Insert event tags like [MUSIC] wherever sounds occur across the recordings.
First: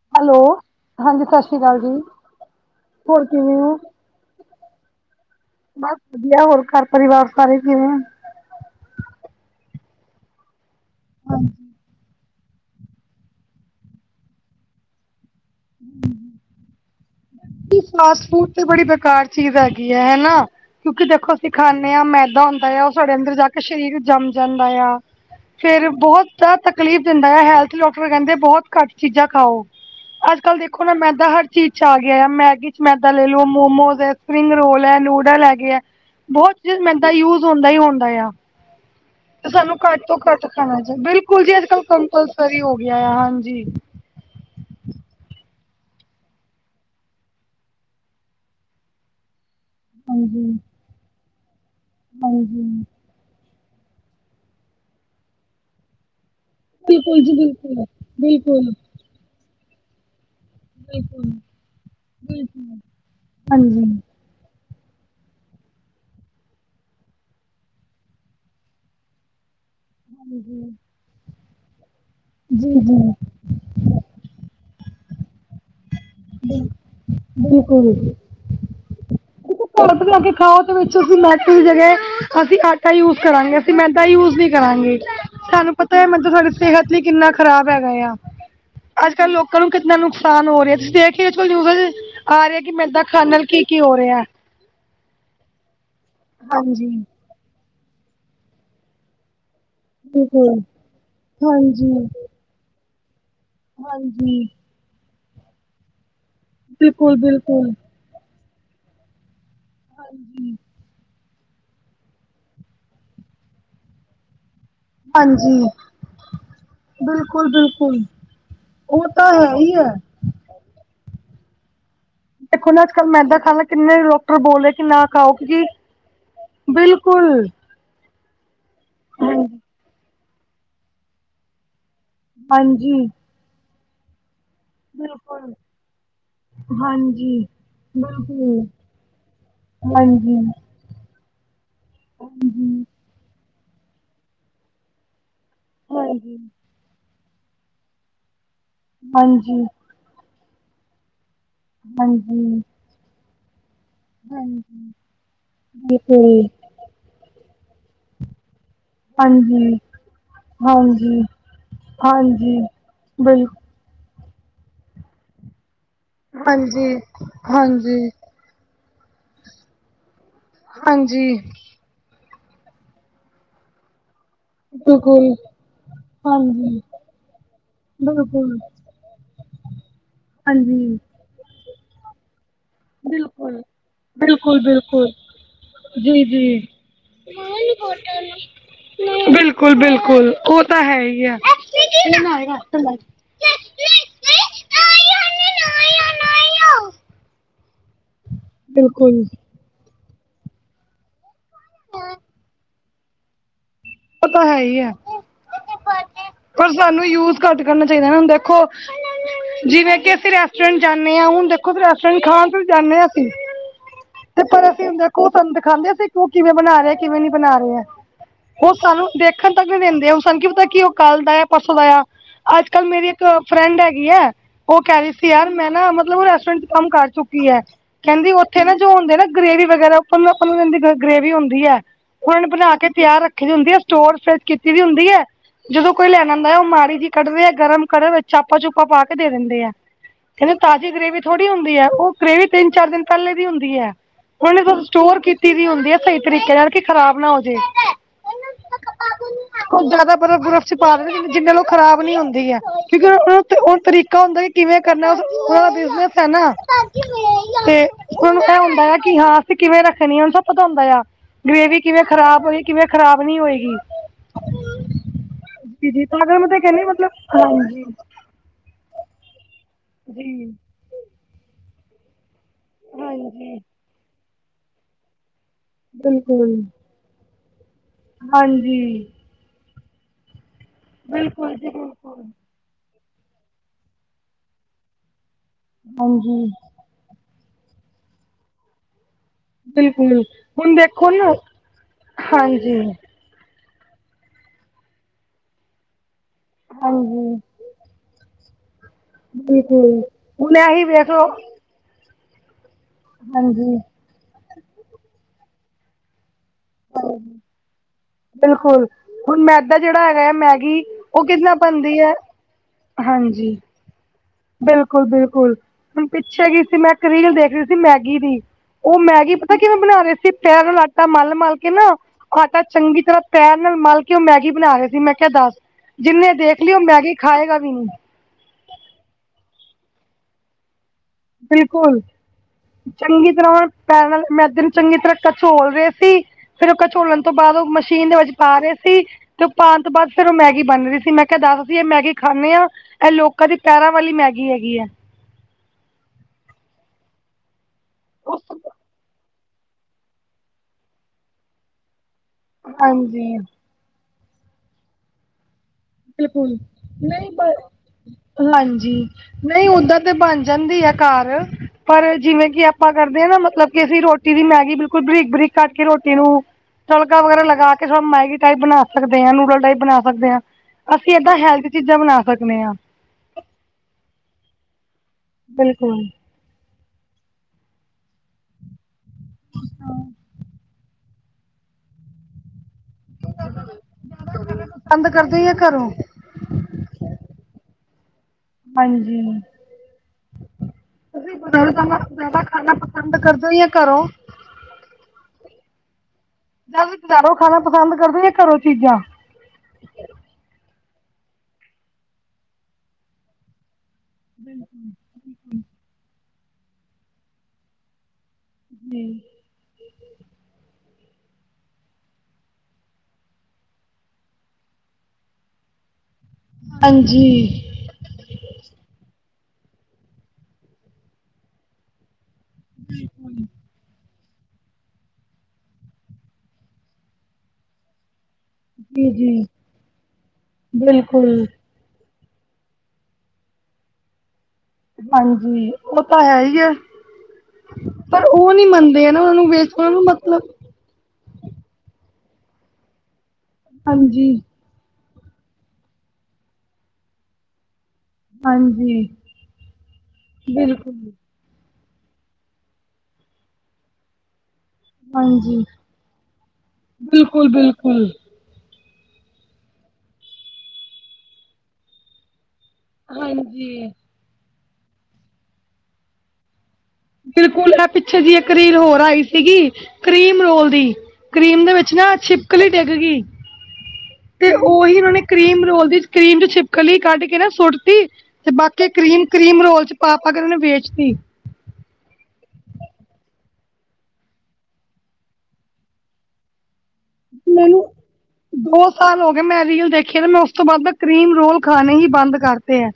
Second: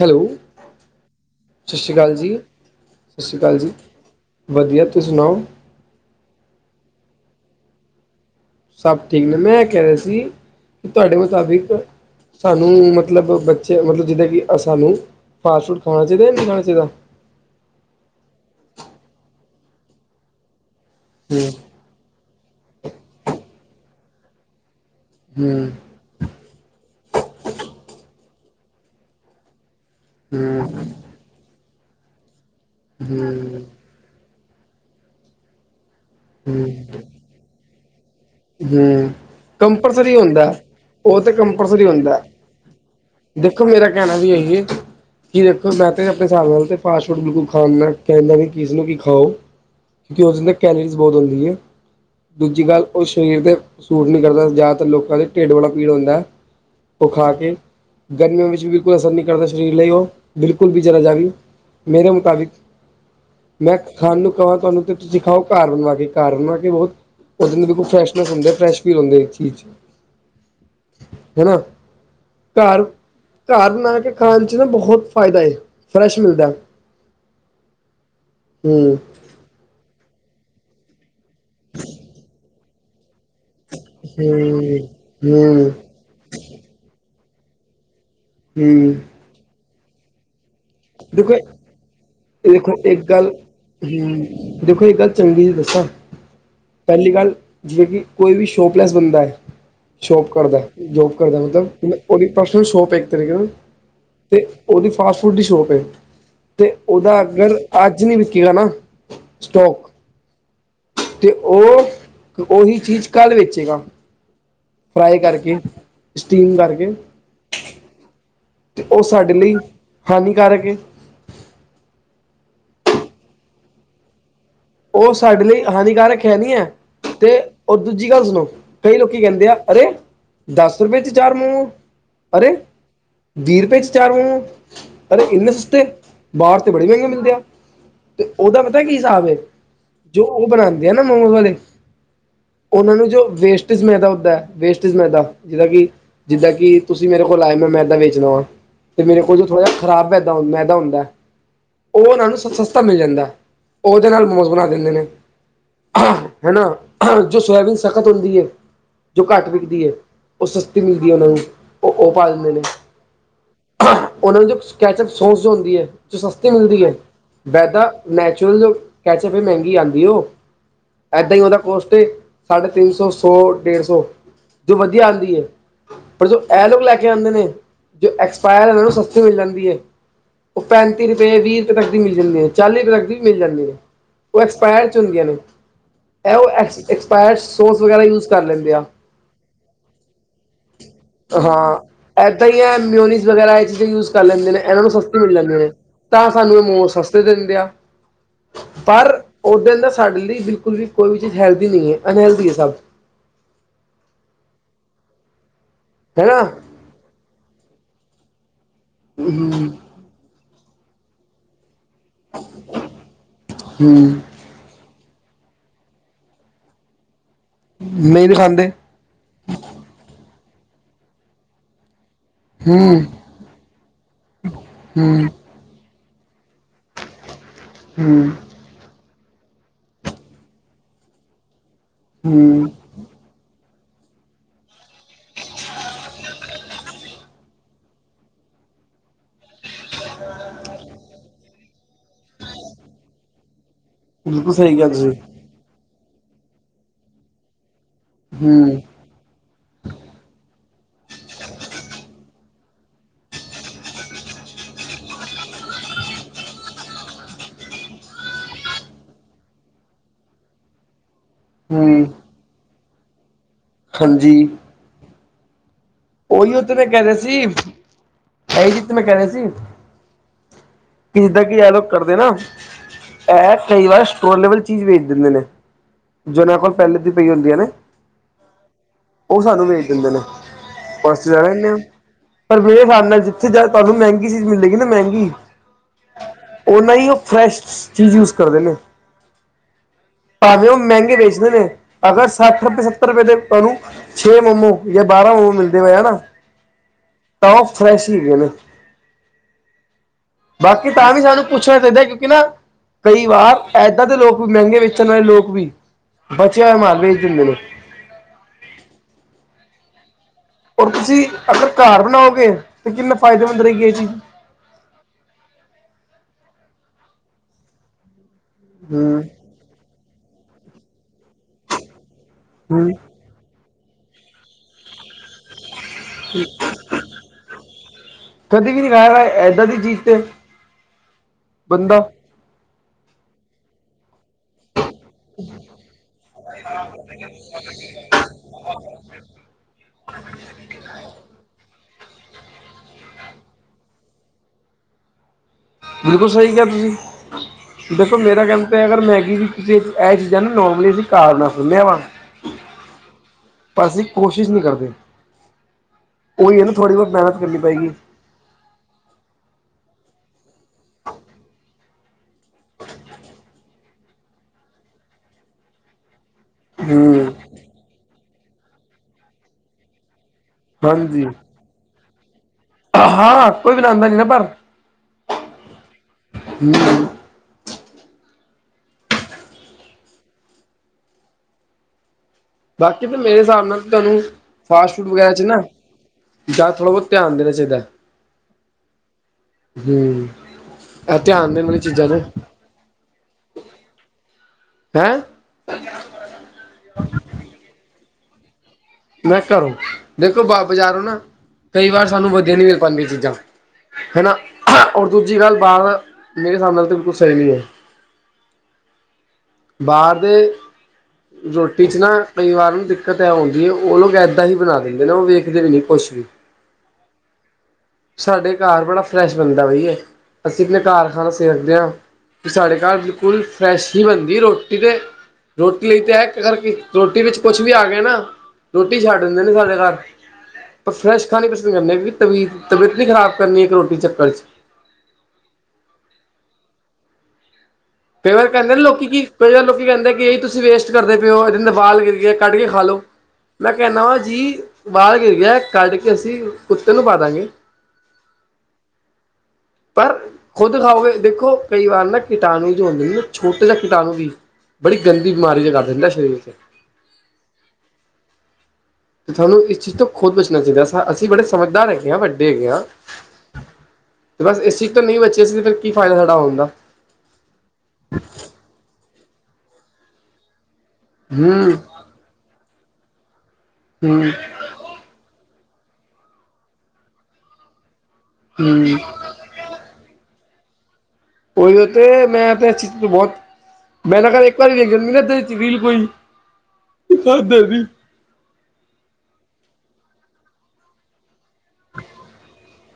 Hello ਹਾਂਜੀ ਸਤਿ ਸ਼੍ਰੀ ਅਕਾਲ ਸਸ਼੍ਰੀ ਕਾਲ ਜੀ। ਹੋਰ ਸਸ੍ਰੀ ਕਿਵੇਂ ਕਾਲ ਜੀ ਹੋ? ਵਧੀਆ ਤੁ ਸੁਣਾਓ? ਬਸ ਵਧੀਆ ਹੋਰ ਘਰ ਪਰਿਵਾਰ ਸਾਰੇ ਕਿਵੇਂ ਆ। ਸਭ ਠੀਕ ਨੇ ਮੈਂ ਕਹਿ ਰਿਹਾ ਸੀ ਕਿ ਤੁਹਾਡੇ ਹਾਂਜੀ ਮੁਤਾਬਿਕ ਸਾਨੂੰ ਮਤਲਬ ਬੱਚੇ ਮਤਲਬ ਜਿੱਦਾਂ ਕਿ ਸਾਨੂੰ ਫਾਸਟ ਫੂਡ ਖਾਣਾ ਚਾਈਦਾ ਜਾਂ ਨਈ ਖਾਣਾ ਚਾਈਦਾ? ਫਾਸਟ ਫੂਡ ਤੇ ਬੜੀ ਬੇਕਾਰ ਚੀਜ਼ ਹੈਗੀ ਹੈ ਹਨਾ ਕਿਉਂਕਿ ਦੇਖੋ ਹੂੰ ਅਸੀਂ ਖਾਂ ਦੇ ਮੈਦਾ ਹੁੰਦਾ ਆ ਉਹ ਸਾਡੇ ਅੰਦਰ ਜਾ ਕੇ ਸਰੀਰ ਜੰਮ ਜਾਂਦਾ ਆ ਹੂੰ ਫੇਰ ਬਹੁਤ ਤਾਂ ਤਕਲੀਫ਼ ਦਿੰਦਾ ਹੈ ਹੈਲਥ ਡਾਕਟਰ ਕੈਂਦੇ ਬਹੁਤ ਘੱਟ ਚੀਜ਼ਾਂ ਖਾਓ। ਕੱਲ ਹੂੰ ਦੇਖੋ ਨਾ ਮੈਦਾ ਹਰ ਚੀਜ਼ 'ਚ ਆ ਗਿਆ ਆ ਮੈਗੀ 'ਚ ਮੈਦਾ ਲੈ ਲਓ ਹੂੰ ਮੋਮੋਜ਼ ਹੈ। ਸਪਿੰਗ ਰੋਲ ਹੈ ਨੂਡਲ ਹੈਗੇ ਹੈ ਬਹੁਤ ਹੂੰ ਚੀਜ਼ ਮੈਦਾ ਯੂਜ ਹੁੰਦਾ ਹੀ ਹੁੰਦਾ ਆ। ਹੂੰ। ਤੇ ਸਾਨੂੰ ਘੱਟ ਕੰਪਲਸਰੀ ਤੋਂ ਘੱਟ ਹੁੰਦਾ ਖਾਣਾ ਚਾਹੀ ਉਹ ਤਾਂ ਬਿਲਕੁਲ ਜੀ ਅੱਜ-ਕੱਲ ਕੰਪਲਸਰੀ ਹੁੰਦਾ ਕੰਪਲਸਰੀ ਹੋ ਗਿਆ ਆ ਹਾਂਜੀ। ਦੇਖੋ ਮੇਰਾ ਕਹਿਣਾ ਵੀ ਇਹੀ ਹੈ। ਕੀ ਵੇਖੋ ਮੈਂ ਤੇ ਆਪਣੇ ਹਿਸਾਬ ਨਾਲ ਤੇ ਫਾਸਟ ਫੂਡ ਬਿਲਕੁਲ ਖਾਣ ਐ ਕਹਿੰਦਾ ਨਹੀਂ ਕਿਸਨੂੰ ਕੀ ਖਾਓ। ਕਿਉਂਕਿ ਉਸ ਹਾਂਜੀ ਕੈਲਰੀਜ਼ ਬਹੁਤ ਹੁੰਦੀ ਹੈ ਹਾਂਜੀ ਦੂਜੀ ਗੱਲ ਓ ਸਰੀਰ ਦੇ ਸੂਟ ਨਹੀਂ ਕਰਦਾ ਜ਼ਿਆਦਾਤਰ ਲੋਕਾਂ ਦੇ ਢਿੱਡ ਬੜਾ ਪੀੜ ਹੁੰਦੈ ਉਹ ਬਿਲਕੁਲ ਖਾ ਜੀ ਕੇ ਬਿਲਕੁਲ ਗਰਮੀਆਂ ਵਿੱਚ ਬਿਲਕੁਲ ਵੀ ਕੋਈ ਅਸਰ ਨਹੀਂ ਕਰਦਾ ਸਰੀਰ ਲਈ ਉਹ ਬਿਲਕੁਲ ਵੀ ਜਰਾ ਜਿਹਾ ਬਿਲਕੁਲ ਵੀ‌ ਮੇਰੇ ਮੁਤਾਬਿਕ ਬਿਲਕੁਲ ਮੈਂ ਹਾਂਜੀ ਖਾਣ ਨੂੰ ਕਵਾਂ ਤੁਹਾਨੂੰ ਤੇ ਤੁਸੀਂ ਖਾਓ ਘਰ ਬਣਵੇ ਕੇ ਘਰ ਬਣਾਕੇ ਬਹੁਤ ਉਹਦੇ ਨਾਲ ਦੇਖੋ ਫਰੈਸ਼ਨੈਸ ਹੁੰਦੇ ਫਰੈਸ਼ ਫੀਲ ਹੁੰਦੇ ਚੀਚ ਹਾਂਜੀ ਹਨਾ ਜੀ ਘਰ ਜੀ ਘਰ ਣਾ ਕੇ ਖਾਣ ਚ ਨਾ ਬਹੁਤ ਫਾਇਦਾ ਏ। ਫਰੈਸ਼ ਮਿਲਦਾ। ਬਿਲਕੁਲ ਜੀ। ਹੂੰ। ਭਾਰਤ ਲਾ ਕੇ ਖਾਓ ਤੇ ਵਿੱਚ ਅਸੀਂ ਮੈਟ ਦੀ ਜਗ੍ਹ ਅਸੀਂ [UNINTELLIGIBLE] ਯੂਜ ਕਰਾਂਗੇ ਅਸੀਂ ਮੈਦਾ ਯੂਜ ਨੀ ਹੂੰ ਕਰਾਂਗੇ ਹੂੰ ਸਾਨੂੰ ਪਤਾ ਮੈਨੂੰ ਸਾਡੇ ਸਿਹਤ ਲਈ ਕਿੰਨਾ ਖਰਾਬ ਹੈਗਾ ਆ। ਹੂੰ। ਅੱਜ-ਕੱਲ੍ਹ ਲੋਕਾਂ ਨੂੰ ਕਿਤਨਾ ਨੁਕਸਾਨ ਹੋ ਰਿਹਾ। [UNINTELLIGIBLE] ਦੇਖ ਕੇ ਦੇਖੋ ਕੋਲ ਨਿਊਜ਼ਲ ਆ ਰਿਹਾ ਕਿ ਦੇਖੋ ਇੱਕ ਮੈਦਾ ਖਾਨ ਗੱਲ ਨਾਲ ਕੀ ਕੀ ਹੋ ਰਿਆ। ਹੂੰ ਦੇਖੋ ਇੱਕ ਗੱਲ ਚੰਗੀ ਦੱਸਾਂ ਹਾਂਜੀ ਪਹਿਲੀ ਗੱਲ ਜੇ ਕੇ ਕੋਈ ਵੀ ਸ਼ੋਪਲੈਸ ਬੰਦਾ ਐ ਸ਼ੋਪ ਬਿਲਕੁਲ ਕਰਦਾ ਜੋਬ ਕਰਦਾ ਹਾਂਜੀ, ਮਤਲਬ ਓਂਦੀ ਪਰਸ਼ਨਲ ਸ਼ੋਪ ਏ ਏਕ ਤਰੀਕੇ ਨਾਲ ਹਾਂਜੀ, ਤੇ ਉਹਦੀ ਫਾਸਟ ਫੂਡ ਦੀ ਸ਼ੋਪ ਏ। ਤੇ ਓਦਾ ਅਗਰ ਬਿਲਕੁਲ-ਬਿਲਕੁਲ, ਅੱਜ ਨੀ ਵਿਕੇਗਾ ਨਾ ਸਟੋਕ ਹਾਂਜੀ। ਤੇ ਉਹ ਉਹੀ ਚੀਜ਼ ਕੱਲ ਵੇਚੇਗਾ। ਫਰਾਈ ਕਰਕੇ ਹਾਂਜੀ, ਸਟੀਮ ਕਰਕੇ ਬਿਲਕੁਲ ਬਿਲਕੁਲ। ਤੇ ਉਹ ਸਾਡੇ ਲਈ ਹਾਨੀਕਾਰਕ ਏ। ਦੇਖੋ ਨਾ ਅਜ-ਕੱਲ ਮੈਦਾ ਖਾਵ ਕਿੰਨੇ ਡਾਕਟਰ ਬੋਲ ਕਿ ਨਾ ਉਹ ਖਾਓ ਸਾਡੇ ਕਿਉਂਕਿ ਲਈ ਹਾਨੀਕਾਰਕ ਹੈ ਨਹੀਂ ਹੈ ਤੇ ਬਿਲਕੁਲ, ਔਰ ਦੂਜੀ ਗੱਲ ਸੁਣੋ ਕਈ ਲੋਕੀ ਕਹਿੰਦੇ ਆ ਹਾਂਜੀ, ਅਰੇ ਦਸ ਰੁਪਏ 'ਚ ਚਾਰ ਮੋਮੋ ਅਰੇ ਹਾਂਜੀ ਵੀਹ ਰੁਪਏ 'ਚ ਚਾਰ ਮੋਮੋ ਅਰੇ ਇੰਨੇ ਬਿਲਕੁਲ, ਸਸਤੇ ਬਾਹਰ ਤੇ ਬੜੇ ਮਹਿੰਗੇ ਮਿਲਦੇ ਹਾਂਜੀ। ਆ। ਤੇ ਉਹਦਾ ਬਿਲਕੁਲ, ਪਤਾ ਕੀ ਹਿਸਾਬ ਹੈ ਹਾਂਜੀ, ਜੋ ਹਾਂਜੀ, ਹਾਂਜੀ। ਉਹ ਬਣਾਂਦੇ ਆ ਨਾ ਮੋਮੋਸ ਵਾਲੇ ਉਹਨਾਂ ਨੂੰ ਜੋ ਵੇਸਟ ਕਿਸ ਬੇਸ ਦਾ ਹੁੰਦਾ ਵੇਸਟ ਚ ਮੈਦਾ ਜਿਹੜਾ ਕਿ ਹਾਂਜੀ, ਹਾਂਜੀ, ਜਿੱਦਾਂ ਕਿ। ਤੁਸੀਂ ਮੇਰੇ ਕੋਲ ਆਏ, ਮੈਂ ਮੈਂਦਾ ਵੇਚ ਦਵਾਂ ਤੇ ਮੇਰੇ ਕੋਲ ਥੋੜ੍ਹਾ ਹਾਂਜੀ, ਜਿਹਾ ਖਰਾਬ ਮੈਦਾ, ਮੈਦਾ ਹੁੰਦਾ ਐ। ਉਹ ਉਹਨਾਂ ਨੂੰ ਸ ਬਿਲਕੁਲ। ਸਸਤਾ ਮਿਲ ਜਾਂਦਾ, ਉਹਦੇ ਨਾਲ ਮੋਮੋਜ਼ ਬਣਾ ਦਿੰਦੇ ਨੇ, ਹੈ ਜੋ ਸੋਇਆਬੀਨ ਸਖ਼ਤ ਹੁੰਦੀ ਹੈ ਜੋ ਘੱਟ ਹਾਂਜੀ, ਵਿਕਦੀ ਏ, ਉਹ ਸਸਤੀ ਮਿਲਦੀ ਏ ਹਾਂਜੀ, ਉਹਨਾਂ ਨੂੰ, ਉਹ-ਉਹ ਪਾ ਦਿੰਦੇ ਹਾਂਜੀ। ਨੇ। ਬਿਲ [UNINTELLIGIBLE] ਔਦੇ ਵਿੱਚ ਸ ਕੈਚਅਪ ਸੋਸ ਜੀ ਹੁੰਦੀ ਹ ਐ। ਜੋ ਸਸਤੀ ਮਿਲਦੀ ਹੈ। ਹਾਂਜੀ, ਮੈਦਾ ਹਾਂਜੀ, ਨੈਚੁਰਲ ਜੋ। ਫਿਰ ਵੀ ਮਹਿੰਗੀ ਆਂਉਦੀ ਉਹ, ਹਾਂਜੀ, ਏਦਾਂ ਈ ਉਹਦਾ ਕੋਸਟ ਏ ਸਾਢੇ ਤਿੰਨ ਸੌ, ਸੌ, ਡੇਢ ਸੌ। ਜੋ ਵਧੀਆ ਬਿਲਕੁਲ, ਆਦੀ ਏ, ਪਰ ਜੋ ਐ ਹਾਂਜੀ, ਲੋਗ ਲੈ ਏ ਆਂਦੇ ਨੇ, ਜੇ ਬਿਲਕੁਲ, ਐਕਸਪਾਇਰ ਔਨਾਂ ਨੂੰ ਸਸਤੀ ਮਿਲ ਜਾਂਦੀ ਹ ਏ, ਔ ਹਾਂਜੀ, ਪੈਂਤੀ ਰੁ ਤੇ ਵੀਹ ਰੁਪਏ ਤੱਕ ਦੀ ਮਿਲ ਜਾਂਦੀ ਹੈ, ਚਾਲੀ ਰੁਪਏ ਤੱਕ ਦੀ ਵੀ ਮਿਲ ਬਿਲਕੁਲ। ਜਾਂਦੀ ਹੈ, ਉਹ ਬਿਲਕੁਲ, ਐਕਸਪਾਇਰ 'ਚ ਬਿਲਕੁਲ, ਹੁੰਦੀਆਂ ਨੇ ਜੀ, ਇਹ ਉਹ ਜੀ। ਐਕਸ ਐਕਸਪਾਇਰਡ ਸੋਸ ਵਗੈਰਾ ਯੂਜ ਕਰ ਲੈਂਦੇ ਆ। ਬਿਲਕੁਲ -ਬਿਲਕੁਲ ਔ ਤਾਂ ਹੈ ਈ ਆ [UNINTELLIGIBLE] ਮਿਉਨੀਜ਼ ਵਗੈਰਾ ਇਹ ਚੀਜ਼ਾਂ ਯੂਜ ਕਰ ਲੈਂਦੇ ਨੇ ਇਹਨਾਂ ਨੂੰ ਸਸਤੇ ਮਿਲ ਜਾਂਦੇ ਨੇ, ਤਾਂ ਸਾਨੂੰ ਇਹ ਮੋਮੋਸ ਸਸਤੇ ਦਿੰਦੇ ਆ। ਪਰ ਉੱਦਣ ਦਾ ਸਾਡੇ ਲੀ ਬਿਲਕੁਲ ਵੀ ਕੋਈ ਵੀ ਚੀਜ਼ ਹੈਲਦੀ ਨੀ ਐ, ਅਨਹੈਲਦੀ ਏ ਸਭ। ਉਹ ਤੇ ਹੈ ਹੀ ਏ ਹੈਣਾ ਸਾਨੂੰ ਯੂਜ ਘੱਟ ਕਰਨਾ ਚਾਹੀਦਾ ਹੁਣ ਦੇਖੋ, ਜਿਵੇਂ ਕਿ ਅਸੀਂ ਰੇ ਰੈਸਟੋਰੈਂਟ ਜਾਂਦੇ ਹਾਂ, ਹੁਣ ਦੇਖੋ ਰੈਸਟੋਰੈਂਟ ਖਾਣ ਤਾਂ ਜਾਂਦੇ ਹਾਂ ਅਸੀਂ। ਹਮ ਤੇ ਪਰ ਅਸੀਂ ਦੇਖੋ ਸਾਨੂੰ ਦਿਖਾਂਦੇ ਅਂ ਕਿਹਾ ਕਿਵੇਂ ਬਣਾ ਰਹੇ ਕਿਵੇਂ ਦੀ ਬਣਾ ਰਿਹਾ ਹੈ, ਨਹੀਂ ਨੀ ਖਾਂਦੇ ਉਹ ਸਾਨੂੰ ਦੇਖ। ਠੰਡਾ ਕਿਉ ਦਿੰਦੇ ਆ ਉਹ ਸਾਨੂੰ ਕੀ ਪਤਾ ਕਿ ਉਹ ਕੱਲ ਦਾ ਆ ਪਰਸੋਂ ਦਾ ਆ। ਅੱਜ-ਕੱਲ ਹੂੰ ਮੇਰੀ ਇੱਕ ਫਰੈਂਡ ਹੈਗੀ ਐ, ਉਹ ਕਹਿ ਰਹੀ ਹੂੰ ਸੀ ਆ ਮੈਂ ਨਾ ਮਤਲਬ ਉਹ ਰੈਸਟੋਰੈਂਟ ਚ ਕੰਮ ਕਰ ਚੁੱਕੀ ਹੈ ਹੂੰ ਕਹਿੰਦੀ ਉੱਥੇ ਨਾ ਜੋ ਹੁੰਦੇ ਨਾ ਗਰੇਵੀ ਵਗੈਰਾ ਆਪਾਂ ਨੂੰ ਆਪਾਂ ਨੂੰ ਕਹਿੰਦੇ ਗਰੇਵੀ ਹੁੰਦੀ ਹੈ ਉਹ ਇਹਨੂੰ ਹੂੰ ਬਣਾ ਕੇ। ਤਿਆਰ ਰੱਖੀ ਦੀ ਹੁੰਦੀ ਹੈ। ਸਟੋਰ ਫੇਰ ਕੀਤੀ ਦੀ ਹੁੰਦੀ ਹੈ। ਜਦੋਂ ਕੋਈ ਲੈਣ ਆਂਦਾ ਆ, ਔ ਮਾੜੀ ਜੀ ਕੱਢ ਰਿਆ ਗਰਮ ਕਰਨ ਚ ਚਾਪਾ ਚੁੱਪਾ ਪਾ ਕੇ ਦੇ ਦਿੰਦੇ ਐ। ਕਹਿੰਦੇ ਤਾਜ਼ੀ ਗ੍ਰੇਵੀ ਥੋੜ੍ਹੀ ਹੁੰਦੀ ਹੈ। ਉਹ ਗ੍ਰੇਵੀ ਤਿੰਨ- ਚਾਰ ਦਿਨ ਪਹਿਲੇ ਦੀ ਹੁੰਦੀ ਹੈ। ਓਹਨਾ ਬਿਲਕੁਲ ਨੇ ਸਹੀ ਬਸ ਕਿਹਾ ਤੁਸੀਂ ਸਟੋਰ ਕੀਤੀ ਦੀ ਹੁੰਦੀ ਆ ਸਹੀ ਤਰੀਕੇ ਨਾਲ ਕਿ ਖ਼ਰਾਬ ਨਾ ਹੋ ਜੇ ਹੂੰ। ਉਹ ਜ਼ਿਆਦਾ ਬਰਫ਼ ਬਰਫ਼ 'ਚ ਪਾ ਦਿੰਦੇ ਜਿੰਨਾ ਨਾਲ ਖਰਾਬ ਨੀ ਹੁੰਦੀ ਹੈ ਕਿਉਂਕਿ ਉਹਨੂੰ ਤਰੀਕਾ ਹੁੰਦਾ। ਕਿਵੇਂ ਕਰਨਾ, ਉਹ ਦਾ ਬਿਜਨਸ ਹੈ ਨਾ, ਤੇ ਔਨੂੰ ਐ ਹੁੰਦਾ ਆ ਕਿ ਹਾਂ, ਅਸੀ ਕਿਵੇਂ ਰੱਖਣੀ ਏ ਔਨੂੰ ਸਭ ਪਤਾ ਹੁੰਦਾ ਯਾ ਗ੍ਰੇਵੀ ਕਿਵੇਂ ਹੂੰ ਖਰਾਬ ਹੋਈ। ਕਿਵੇਂ ਖ਼ਰਾਬ ਨੀ ਹੋਏਗੀ ਹਾਂਜੀ! ਪੀ ਜੀ ਤਾਂ ਕਰ ਔਨੂ ਕੈਂਦੇ ਮਤਲਬ, ਹਾਂਜੀ। ਐਈ ਚਿਜ ਤੇ ਮੈ ਕੈ ਰੈ ਆ ਸੀ। ਜੀ। ਕਿ ਜਿੱਦਾਂ ਕਿ ਏ ਲੋਕ ਕਰਦੇ ਨਾ, ਇਹ ਹਾਂਜੀ ਕਈ ਵਾ ਥੋਲਵਰ ਚੀਜ਼ ਵੇਚ ਦਿੰਦੇ ਨੇ, ਜੇਨਾ ਬਿਲਕੁਲ ਕੋਲ ਪੈਲੇ ਦੀ ਪਈ ਹੰਦੀ ਹੈ। ਨਾ ਹਾਂਜੀ ਉਹ ਸਾਨੂੰ ਵੇਚ ਦੇਂਦੇ ਨੇ ਬਸ 'ਚ ਜਾ ਰਹੇ ਬਿਲਕੁਲ ਜੀ ਨੇ ਬਿਲਕੁਲ ਪਰ ਮੇਰੇ ਹਿਸਾਬ ਨਾਲ ਜਿੱਥੇ ਜਾ ਤੁਹਾਨੂੰ ਮਹਿੰਗੀ ਚੀਜ਼ ਮਿਲੇਗੀ ਨਾ ਮਹਿੰਗੀ। ਹਾਂਜੀ ਉਨਾਂ ਹੀ, ਉਹ ਫਰੈਸ਼ ਚੀਜ਼ ਯੂਜ ਕਰਦੇ ਨੇ। ਬਿਲਕੁਲ ਭਾਵੇਂ ਹੁਣ ਉਹ ਦੇਖੋ ਮਹਿੰਗੇ ਨਾ ਵੇਚਦੇ ਨੇ, ਅਗਰ ਸੱਠ ਹਾਂਜੀ ਰੁਪਏ, ਸੱਤਰ ਰੁਪਏ ਦੇ। ਤੁਹਾਨੂੰ ਛੇ ਮੋਮੋ ਜਾਂ ਬਾਰਾਂ ਮੋਮੋ ਮਿਲਦੇ ਪਏ ਨਾ ਹਾਂਜੀ। ਤਾਂ ਉਹ ਫਰੈਸ਼ ਹੀ ਹੈਗੇ ਨੇ। ਬਿਲਕੁਲ, ਹੁਣ ਇਹੀ ਬਾਕੀ ਤਾਂ ਵੀ ਵੇਖਲੋ। ਸਾਨੂੰ ਪੁੱਛਣਾ ਚਾਹੀਦਾ ਕਿਉਂਕਿ ਨਾ, ਕਈ ਵਾਰ ਹਾਂਜੀ ਇੱਦਾਂ ਦੇ ਲੋਕ ਵੀ ਮਹਿੰਗੇ ਵੇਚਣ ਵਾਲੇ ਲੋਕ ਵੀ। ਬਚਿਆ ਹੋਇਆ ਮਾਲ ਵੇਚ ਦਿੰਦੇ ਨੂੰ। ਬਿਲਕੁਲ, ਹੁਣ ਮੈਦਾ ਜਿਹੜਾ ਹੈਗਾ ਆ ਮੈ ਗੀ ਔਰ ਉਹ ਤੁਸੀਂ ਕਿਦਨਾ ਅਗਰ ਬਣਦੀ ਘਰ ਐ, ਬਣਾਓਗੇ ਤੇ ਕਿੰਨਾ ਹਾਂਜੀ। [UNINTELLIGIBLE] ਬਿਲਕੁਲ ਬਿਲਕੁਲ ਹੁਣ ਪਿੱਛੇ ਗਈ ਸੀ ਮੈਂ ਇੱਕ ਰੀਲ ਦੇਖ ਰਹੀ ਸੀ ਮੈਗੀ ਦੀ ਉਹ ਹੂੰ ਮੈਗੀ ਪਤਾ ਕਿਵੇਂ ਬਣਾ ਰਹੇ ਸੀ ਪੈਰ ਆਲਾ ਆਟਾ ਮਲ ਮਲ ਕੇ ਨਾ ਆਟਾ ਹੂੰ ਚੰਗੀ ਤਰ੍ਹਾਂ ਪੈਰ ਨਾਲ ਮਲ ਕੇ ਉਹ ਮੈਗੀ ਬਣਾ ਰਹੇ ਸੀ ਮੈਂ ਕਿਹਾ ਦੱਸ, ਜਿੰਨੇ ਦੇਖ ਲਈ ਉਹ ਮੈਗੀ ਖਾਏਗਾ ਵੀ ਨਹੀਂ। ਕਦੇ ਵੀ ਨੀ ਇਏਦਾਂ ਦੀ ਚੀਜ਼ ਤੇ ਬਿਲਕੁਲ ਬੰਦਾ ਚੰਗੀ ਤਰ੍ਹਾਂ ਪੈਰ ਨਾਲ ਮੈਦੇ ਨੂੰ ਚੰਗੀ ਤਰ੍ਹਾਂ ਕਚੋਲ ਰਹੇ ਸੀ। ਫਿਰ ਕਚੋਲਣ ਤੋਂ ਬਾਅਦ ਔ ਮਸ਼ੀਨ ਦੇ ਵਿੱਚ ਪਾ ਰਹੇ ਸੀ ਤੇ ਪਾਉਣ ਤੋਂ ਬਾਅਦ ਫਿਰ ਉਹ ਮੈਗੀ ਬਣ ਰਹੀ ਸੀ ਮੈਂ ਮੈਂ ਕਿਹਾ ਦੱਸ ਦੇਈਏ ਮੈਗੀ ਖਾਂਦੇ ਹਾਂ, ਇਹ ਲੋਕਾਂ ਦੀ ਪੈਰਾਂ ਵਾਲੀ ਮੈਗੀ ਹੈਗੀ ਹੈ। ਬਿਲਕੁਲ ਸਹੀ ਕਿਹਾ ਤੁਸੀਂ। ਦੇਖੋ ਮੇਰਾ ਕਹਿਣਾ ਤਾਂ ਅਗਰ ਮੈਗੀ ਦੀ ਕਿਸੇ ਇਹ ਚੀਜ਼ਾਂ ਨੂੰ ਨੋਰਮਲੀ ਅਸੀਂ ਘਰ ਬਣਾ ਸਕਦੇ ਆ ਵਾ। ਹਾਂਜੀ ਪਰ ਅਸੀਂ ਕੋਸ਼ਿਸ਼ ਨਹੀਂ ਕਰਦੇ ਬਿਲਕੁਲ ਉਹੀ ਹੈ ਨਾੂੰ ਥੋੜ੍ਹੀ ਬਹੁਤ ਨਹੀਂ ਮਿਹਨਤ ਬ ਕਰਨੀ ਪਏਗੀ ਹਾਂਜੀ ਨੀ ਔਦਾਂ ਤੇ ਬਣ ਜਾਂਦੀ ਏ ਕਾਰ। ਪਰ ਜਿਵੇਂ ਕਿ ਆਪਾਂ ਕਰਦੇ ਆ ਨਾ ਮਤਲਬ ਕਿ ਅਸੀਂ ਰੋਟੀ ਦੀ ਮੈਗੀ ਬਿਲਕੁਲ ਬਰੀਕ-ਬਰੀਕ ਕਰਕੇ ਰੋਟੀ ਨੂੰ ਤੜਕਾ ਹੂੰ ਵਗੈਰਾ ਲਗਾ ਕੇ ਮੈਗੀ ਟਾਈਪ ਬਣਾ ਸਕਦੇ ਹਾਂ। ਨੂਡਲ ਟਾਈਪ ਬਣਾ ਸਕਦੇ ਹਾਂ। ਅਸੀਂ ਹਾਂਜੀ ਏਦਾਂ ਹੈਲਥ ਚੀਜ਼ਾਂ ਬਣਾ ਸਕਦੇ ਹਾਂ। [UNINTELLIGIBLE] ਬਿਲਕੁਲ। [UNINTELLIGIBLE] ਹਾਂ ਬਾਕੀ ਤੇ ਮੇਰੇ ਹਿਸਾਬ ਨਾਲ ਤੁਹਾਨੂੰ ਫਾਸਟ ਪਸੰਦ ਫੂਡ ਵਗੈਰਾ ਕਰਦੇ ਚ ਹੀ ਆ ਨਾ ਘਰੋਂ ਜਾਂ ਥੋੜ੍ਹਾ ਬਹੁਤ ਧਿਆਨ ਦੇਣਾ ਚਾਹੀਦਾ ਹੈ। ਹਾਂਜੀ ਹੁੰ ਇਹ ਤੁਸੀਂ ਧਿਆਨ ਦੇਨ ਬਜ਼ਾਰੋਂ ਵਾਲੀ ਖਾਣਾ ਚੀਜ਼ਾਂ ਦੇ ਜ਼ਿਆਦਾ ਖਾਣਾ ਪਸੰਦ ਕਰਦੇ ਏ ਘਰੋਂ। ਹੈਂ। ਬਜਾਰੋਂ ਖਾਣਾ ਪਸੰਦ ਕਰਦੇ ਜਾਂ ਘਰੋਂ ਚੀਜ਼ਾਂ ਮੈਂ ਘਰੋਂ ਦੇਖੋ ਬ ਬਜ਼ਾਰੋ ਨਾ ਕਈ ਵਾਰ ਸਾਨੂੰ ਵਧੀਆ ਨੀ ਮਿਲ ਪਾਂਦੀ ਚੀਜ਼ਾਂ ਹਨਾ। ਔਰ ਦੂਜੀ ਗੱਲ ਬਾਅਦ ਮੇਰੇ ਹਿਸਾਬ ਨਾਲ ਤੇ ਬਿਲਕੁਲ ਸਹੀ ਐ। ਜੀ ਬਾਹਰ ਦੇ ਰੋਟੀ 'ਚ ਨਾ ਕਈ ਵਾਰ ਨੂੰ ਦਿੱਕਤ ਇਹ ਹੁੰਦੀ ਜੀ ਉਹ ਲੋਕ ਇੱਦਾਂ ਹੀ ਬਣਾ ਦਿੰਦੇ ਨਾ ਉਹ ਵੇਖਦੇ ਵੀ ਨਹੀਂ ਕੁਛ ਵੀ ਹਾਂਜੀ। ਸਾਡੇ ਘਰ ਬੜਾ ਫਰੈਸ਼ ਬਣਦਾ ਬਈਏ ਅਸੀਂ ਘਰ ਖਾਣਾ ਸੇ ਸਕਦੇ ਹਾਂ ਕਿ ਸਾਡੇ ਘਰ ਬਿਲਕੁਲ ਫਰੈਸ਼ ਹੀ ਬਣਦੀ ਰੋਟੀ ਤੇ ਰੋਟੀ ਲਈ 'ਤੇ ਐ ਇਕ ਕਰਕੇ ਰੋਟੀ ਵਿੱਚ ਕੁਛ ਵੀ ਆ ਗਿਆ ਨਾ ਰੋਟੀ ਜੀ ਛੱਡ ਜੀ ਦਿੰਦੇ ਨੇ ਸਾਡੇ ਘਰ ਪਰ ਫਰੈਸ਼ ਬਿਲਕੁਲ ਖਾਣੀ ਪਸੰਦ ਕਰਦੇ ਕਿਉਕ ਤਬੀਅਤ ਨੀ ਖਰਾਬ ਕਰਨੀ ਇੱਕ ਰੋਟੀ ਚੱਕਰ 'ਚ। ਹਾਂਜੀ ਉਹ ਤਾਂ ਹੈ ਹੀ ਹੈ। ਪਰ ਕਈ ਵਾਰ ਉਹ ਨੀ ਕਹਿੰਦੇ ਨੇ ਮੰਨਦੇ ਲੋਕੀ ਆ ਨਾ ਕੀ ਉਹਨਾਂ ਨੂੰ ਕਈ ਵਾਰ ਲੋਕੀ ਵੇਚਣ ਨੂੰ ਕਹਿੰਦੇ ਕਿ ਇਹ ਮਤਲਬ ਤੁਸੀਂ ਵੇਸਟ ਕਰਦੇ ਪਏ ਹੋ ਬਾਲ ਕੱਢ ਕੇ ਖਾ ਲਓ ਮੈਂ ਕਿਹਾ ਨਾ ਹਾਂਜੀ ਜੀ ਬਾਹਰ ਗਿਰ ਗਿਆ ਕੱਢ ਕੇ ਅਸੀਂ ਕੁੱਤੇ ਨੂੰ ਪਾ ਦਾਂਗੇ ਹਾਂਜੀ। ਪਰ ਖੁਦ ਬਿਲਕੁਲ ਖਾਓਗੇ, ਦੇਖੋ ਕਈ ਵਾਰ ਨਾ ਕੀਟਾਣੂ ਜੋ ਹੁੰਦੇ ਨੇ ਛੋਟੇ ਜਿਹੇ ਕੀਟਾਣੂ ਵੀ ਬੜੀ ਗੰਦੀ ਬਿਮਾਰੀ ਹਾਂਜੀ ਚ ਕਰ ਦਿੰਦਾ ਸਰੀਰ ਚ ਬਿਲਕੁਲ ਬਿਲਕੁਲ। ਤੁਹਾਨੂੰ ਇਸ ਚੀਜ਼ ਤੋਂ ਖੁਦ ਬਚਣਾ ਚਾਹੀਦਾ ਅਸੀਂ ਬੜੇ ਸਮਝਦਾਰ ਹੈਗੇ ਹਾਂ ਵੱਡੇ ਹੈਗੇ ਹਾਂ। ਹਾਂਜੀ ਤੇ ਬਸ ਇਸ ਚੀਜ਼ ਤਾਂ ਨਹੀਂ ਬਚੇ ਸੀ ਫੇਰ ਕੀ ਫਾਇਦਾ ਬਿਲਕੁਲ ਇਹ ਪਿੱਛੇ ਜਿਹੀ ਇਕ ਰੀਲ ਹੋਰ ਆਈ ਸੀਗੀ ਕਰੀਮ ਰੋਲ ਦੀ। ਕਰੀਮ ਦੇ ਹੂੰ ਵਿੱਚ ਨਾ ਛਿਪਕਲੀ ਡਿੱਗ ਗਈ। ਹਮ। ਤੇ ਉਹੀ ਉਹ ਨੇ ਕਰੀਮ ਰੋਲ‌ ਦੀ ਕਰੀਮ ਚ ਛਿਪਕਲੀ ਕੱਢ ਕੇ ਨਾ ਸੁੱਟਤੀ ਤੇ ਬਾਕੀ ਹੂੰ ਕਰੀਮ ਕਰੀਮ ਰੋਲ ਚ ਪਾ, ਪਾ ਕੇ ਉਨੇ ਵੇਚਤੀ। ਉਹੀੳ ਤੇ ਮੈਂ ਤਾਂ ਇਹ ਚਿੱਜ ਤੋਂ ਬਹੁਤ ਮੈਂ ਨਾ ਕਰ ਇੱਕ ਵਾਰੀ ਜਾਂਦੀ ਨਾ ਰੀਲ ਕੋਈ ਮੈਨੂੰ ਉਹੀ ਦੋ ਸਾਲ ਹੋ ਗਏ ਮੈਂ ਰੀਲ ਦੇਖਿਆ ਮੈਂ ਉਸ ਤੋਂ ਬਾਅਦ ਕਰੀਮ ਰੋਲ ਖਾਣੇ ਹੀ ਬੰਦ ਕਰਤੇ ਹੈ।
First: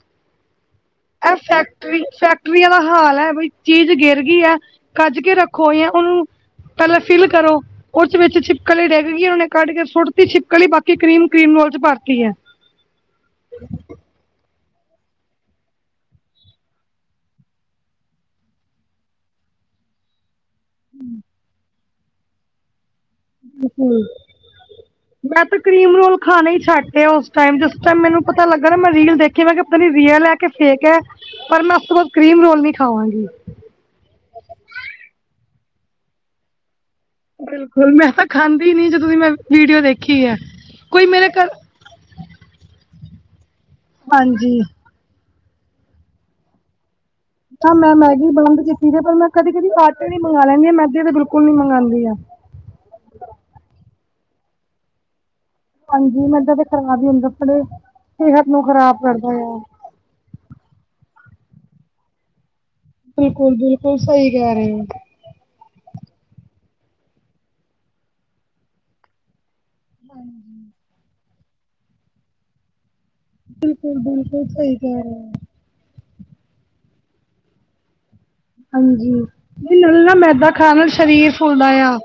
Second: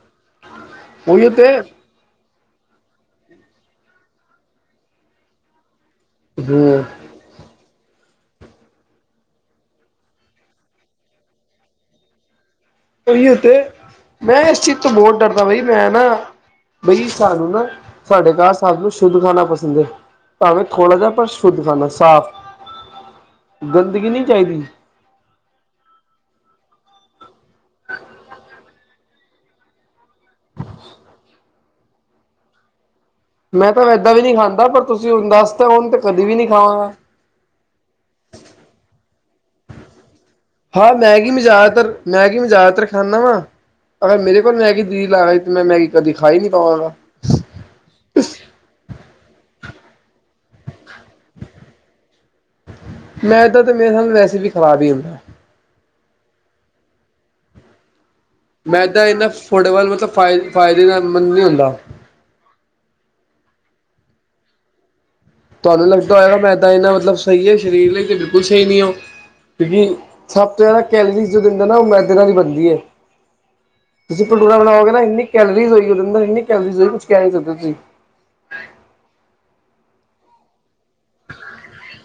ੳਹੀੳ ਇਹ ਤੇ ਫੈਕਟਰੀ ਫੈਕਟਰੀਆਂ ਦਾ ਹਾਲ ਹੈ ਬਈ ਚੀਜ਼ ਗਿਰ ਗਈ ਹੈ ਕੱਜ ਕੇ ਰੱਖੋ ਇਹ ਉਹਨੂੰ ਹਮ ਪਹਿਲਾਂ ਫਿਲ ਕਰੋ। ਉਸ ਵਿੱਚ ਛਿਪਕਲੀ ਡਿੱਗ ਗਈ, ਉਹਨੇ ਕੱਢ ਕੇ ਸੁੱਟਤੀ ਛਿਪਕਲੀ ਬਾਕੀ ਕਰੀਮ, ਕਰੀਮ ਰੋਲ ਚ ਪਾਤੀ ਹੈ। ਉਹੀ ਉੱਥੇ ਮੈਂ ਇਸ ਚੀਜ਼ ਤੋਂ ਬਹੁਤ ਡਰਦਾ ਬਾਈ ਮੈਂ ਨਾ ਬਈ ਸਾਨੂੰ ਨਾ ਤੁਹਾਡੇ ਘਰ ਸਬ ਨੂੰ ਸ਼ੁੱਧ ਖਾਣਾ ਪਸੰਦ ਹੈ। ਖੋੜਾ ਜਾ ਪਰ ਸ਼ੁੱਧ ਸਾਫ਼। ਹਮ ਗੰਦਗੀ ਨਹੀਂ ਚਾਹੀਦੀ ਮੈਂ ਤਾਂ ਕਰੀਮ ਰੋਲ ਖਾਣਾ ਹੀ ਛੱਡ ਆ ਉਸ ਟਾਈਮ ਜਿਸ ਟਾਈਮ ਮੈਨੂੰ ਪਤਾ ਲੱਗਾ ਨਾ ਮੈਂ ਰੀਲ ਦੇਖਿਆ ਮੈਂ ਕਿਹਾ ਪਤਾ ਨੀ ਰੀਅਲ ਹੈ ਕਿ ਫੇਕ ਹੈ ਪਰ ਮੈਂ ਉਸ ਤੋਂ ਬਾਅਦ ਕਰੀਮ ਰੋਲ ਨੀ ਖਾਵਾਂਗੀ। ਮੈਂ ਤਾਂ ਇੱਦਾਂ ਵੀ ਨਹੀ ਖਾਂਦਾ, ਪਰ ਤੁਸੀਂ ਹੁਣ ਦੱਸ ਤਾਂ ਹੁਣ ਤੇ ਕਦੀ ਵੀ ਨਹੀਂ ਖਾਵਾਂਗਾ। ਬਿਲਕੁਲ ਮੈਂ ਤਾਂ ਖਾਂਦੀ ਨੀ, ਜਦੋਂ ਦੀ ਮੈਂ ਵੀਡੀਓ ਦੇਖੀ ਐ ਹਾਂ ਮੈਗੀ ਮੈਂ ਜ਼ਿਆਦਾਤਰ ਮੈਗੀ ਮੈਂ ਜ਼ਿਆਦਾਤਰ ਖਾਨਾ ਵਾ ਅਗਰ ਮੇਰੇ ਕੋਲ ਹਾਂਜੀ ਮੈਗੀ [UNINTELLIGIBLE] ਮੈਂ ਮੈਗੀ ਕਦੀ ਖਾ ਹੀ ਨੀ ਪਾਵਾਂਗਾ। ਹਾਂ ਮੈਂ ਮੈਗੀ ਬੰਦ ਕੀਤੀ ਸੀ ਪਰ ਮੈਂ ਕਦੀ ਕਦੀ ਆਟੇ ਦੀ ਮੰਗਵਾ ਲੈਂਦੀ ਮੈਦੇ ਦੀ ਤਾਂ ਬਿਲਕੁਲ ਨੀ ਮੰਗਵਾਉਂਦੀ ਆ। ਮੈਂ ਇਏਦਾਂ [INAUDIBLE] ਮੇਰੇ ਵੈਸੇ ਵੀ ਖ਼ਰਾਬ ਹੀ ਹੁੰਦਾ ਹੈ। ਹਾਂਜੀ ਮੈਦਾ ਤੇ ਖਰਾਬ ਹੀ ਹੁੰਦਾ, ਆਪਣੇ ਮੈਂਦਾਂ ਇੰਨਾ ਫੁੱਟਬਾਲ ਮਤਲਬ ਫ ਫਾਇਦੇਮੰਦ ਨਹੀਂ ਹੁੰਦਾ। ਬਿਲਕੁਲ ਬਿਲਕੁਲ ਸਹੀ ਕਹਿ ਰਹੇ ਹੋ ਤੁਹਾਨੂੰ ਲੱਗਦਾ ਹੋਏਗਾ ਮੈਦਾ ਇੰਨਾ ਮਤਲਬ ਸਹੀ ਹੈ ਸਰੀਰ ਲਈ ਤੇ ਬਿਲਕੁਲ ਸਹੀ ਨਹੀਂ ਉਹ। ਕਿਉਂਕਿ ਸਭ ਤੋਂ ਜ਼ਿਆਦਾ ਕੈਲਰੀਜ਼ ਜੋ ਦਿੰਦਾ ਨਾ ਉਹ ਮੈਦੇ ਨਾਲ ਹੀ ਬਣਦੀ ਹੈ। ਬਿਲਕੁਲ ਤੁਸੀਂ ਬਿਲਕੁਲ ਭਟੂਰਾ ਸਹੀ ਕਹਿ ਬਣਾਓਗੇ ਰਹੇ ਇੰਨੀ ਹੋ। ਕੈਲੋਰੀਜ਼ ਹੋਏਗੀ ਉਦੇ ਅੰਦਰ, ਇੰਨੀ ਕੈਲੋਰੀਜ਼ ਹੋਏਗੀ ਕੁਛ ਕਹਿ ਨੀ ਸਕਦੇ ਤੁਸੀਂ। ਹਾਂਜੀ ਨਹੀ‌ ਹੂੰਨ ਨਾ ਮੈਦਾ ਖਾਣ ਨਾਲ ਸਰੀਰ ਫੁੱਲਦਾ ਆ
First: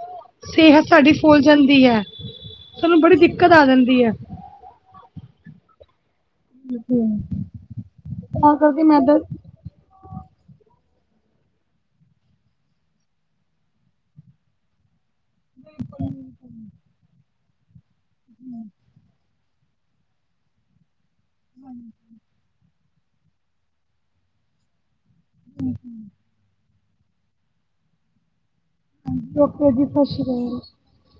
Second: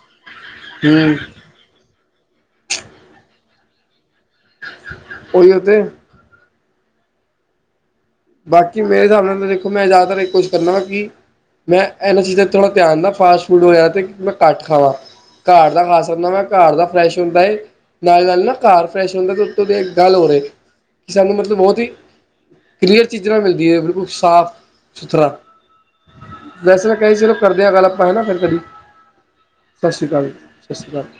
ਸਿਹਤ ਸਾਡੀ ਹੂੰ ਫੁੱਲ ਜਾਂਦੀ ਹੈ ਤੁਹਾਨੂੰ ਬੜੀ ਦਿੱਕਤ ਆ ਜਾਂਦੀ ਹੈ ਉਹੀੳ ਤੇ [INAUDIBLE] ਤਾਂ ਬਾਕੀ ਕਰਕੇ ਮੇਰੇ ਮੈਦਾ ਹਿਸਾਬ ਨਾਲ ਤਾਂ ਦੇਖੋ ਮੈਂ, ਜ਼ਿਆਦਾਤਰ ਇਹ ਕੁਛ ਕਰਨਾ ਕੀ ਮੈਂ ਇਹਨਾਂ ਚੀਜ਼ਾਂ ਤੇ ਥੋੜ੍ਹਾ ਧਿਆਨ ਨਾਲ ਫਾਸਟ ਫੂਡ ਹੋ, ਤੇ ਮੈਂ ਘੱਟ ਖਾਵਾਂ। ਘਰ ਦਾ ਖਾ ਸਕਦਾ ਮੈਂ ਘਰ ਦਾ ਫਰੈਸ਼ ਹੁੰਦਾ ਨਾਲੇ ਨਾਲ ਨਾ ਘਰ ਫੈ ਹੁੰਦਾ ਉੱੋਂ [INAUDIBLE] ਦੀ ਗੱਲ ਹੋ ਰਹੀ ਕਿ ਸਾਨੂੰ ਮਤਲਬ ਬਹੁਤ ਹੀ ਕਲੀਅਰ ਚੀਜ਼ਾਂ ਮਿਲਦੀਆਂ ਹੈ ਬਿਲਕੁਲ ਸਾਫ ਸੁਥਰਾ। ਵੈਸੇ ਤਾਂ ਕਿਹਾ ਸੀ ਚਲੋ ਕਰਦੇ ਹਾਂ ਗੱਲ ਆਪਾਂ ਹੈ ਨਾ ਫਿਰ ਕਦੀ ਸਤਿ ਸ਼੍ਰੀ ਅਕਾਲ ਜੀ ਸਤਿ ਸ਼੍ਰੀ ਅਕਾਲ